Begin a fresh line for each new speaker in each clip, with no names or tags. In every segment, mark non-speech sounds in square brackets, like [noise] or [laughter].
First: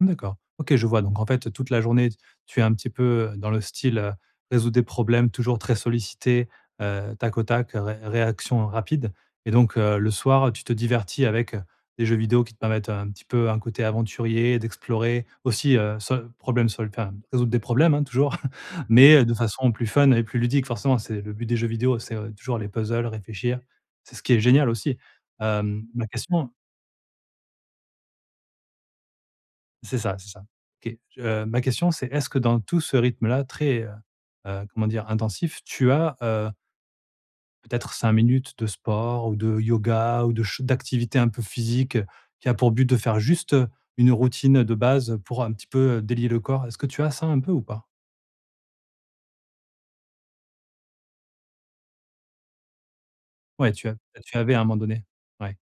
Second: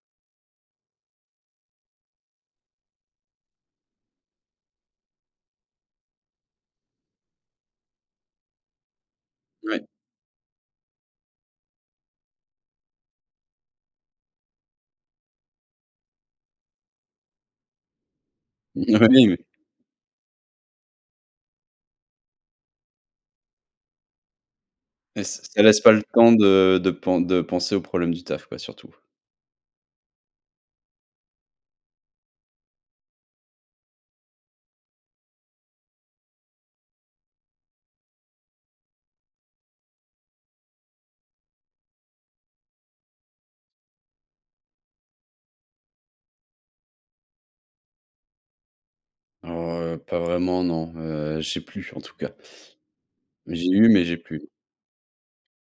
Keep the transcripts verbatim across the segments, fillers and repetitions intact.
D'accord. OK je vois. Donc, en fait, toute la journée, t tu es un petit peu, heu, dans le style, heu, résoudre des problèmes, toujours très sollicité, heu, tac au tac, ré réaction rapide. Et donc,
Ouais.
heu, le soir, tu te divertis avec des jeux vidéos qui te permettent un petit peu un côté aventurier, d'explorer aussi, heu, sol problème sol enfin, résoudre des problèmes, hein, toujours, [chuckles]
[chuckles]
mais, heu,
Oui,
de
oui.
façon plus fun et plus ludique. Forcément, c'est le but des jeux vidéos, c'est toujours les puzzles, réfléchir. C'est ce qui est génial aussi.
Ç ça laisse
Hem,
pas le
ma
temps
question
de de pen de penser aux problèmes du taf, quoi, surtout.
C'est ça, c'est ça. Qué heu, ma question, c'est, est-ce que dans tout ce rythme-là très, heu, heu, comment dire? Intensif, tu as, heu peut-être cinq minutes de sport ou de yoga ou de ch d'activités un peu physiques qui a pour but de faire juste, heu, une routine de base pour, un petit peu, délier le corps? Est-ce que tu as ça, un peu, ou pas?
Alors heu, pas vraiment non. Heu, j'ai plus, en tout cas. Mais, j'ai
Ouais, tu
eu,
a
mais j'ai
tu
plus.
avais à un moment donné. Ouais.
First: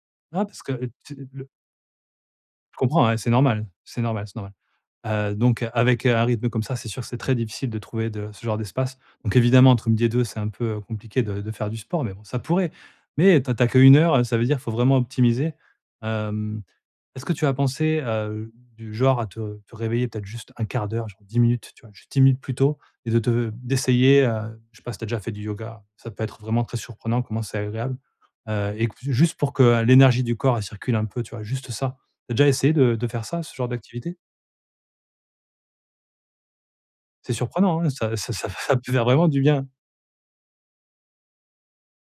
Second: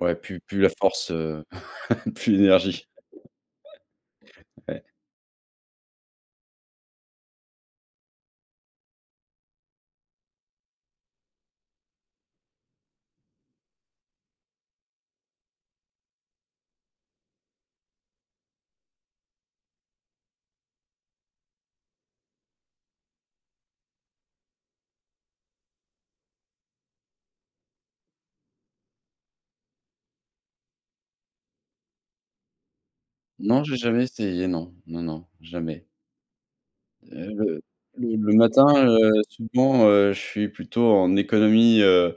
Ouais, plus
Ah
plus
parce
la
que, heu,
force,
tu
heu,
le
[laughs] plus
Je
l'énergie.
comprends, ouais, c'est normal. C'est normal, c'est normal.
[laughs] Ouais.
Heu, donc, avec un rythme comme ça, c'est sûr que c'est très difficile de trouver de ce genre d'espace. Donc évidemment, entre midi et deux, c'est un peu, heu, compliqué de de faire du sport, mais bon, ça pourrait. Mais, tu as tu as qu'une heure, ça veut dire qu'il faut vraiment optimiser. Hem, est-ce que tu as pensé à, heu, du genre à te te réveiller, peut-être, juste un quart d'heure, genre dix minutes, tu vois, juste dix minutes plus tôt et de te d'essayer, heu, je sais pas si tu as déjà fait du yoga? Ça peut être vraiment très surprenant comment c'est agréable, heu, et qu juste pour que l'énergie du corps, elle circule un peu, tu vois, juste ça. Tu as déjà essayé de de faire ça, ce
Non,
genre
j'ai jamais
d'activité?
essayé, non. Non, non, jamais.
C'est
Heu, le
surprenant, hein.
l
Ça
le
ça ça [chuckles] ça
matin,
peut faire
heu,
vraiment du bien.
souvent, heu, je suis plutôt en économie, heu,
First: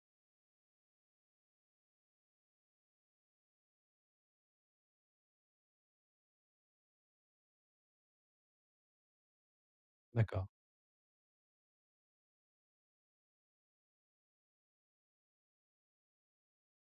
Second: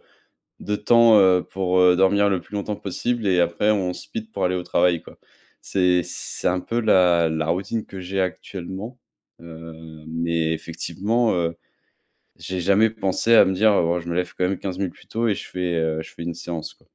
de temps, heu, pour, heu, dormir le plus longtemps possible et après on speed pour aller au travail, quoi. C'est c'est un peu la la routine que j'ai actuellement, heu,
D'accord.
mais effectivement, heu, j'ai jamais pensé à me dire: «Oh ouais, je me lève quand même quinze minutes plus tôt et je fais, heu, je fais une séance, quoi.»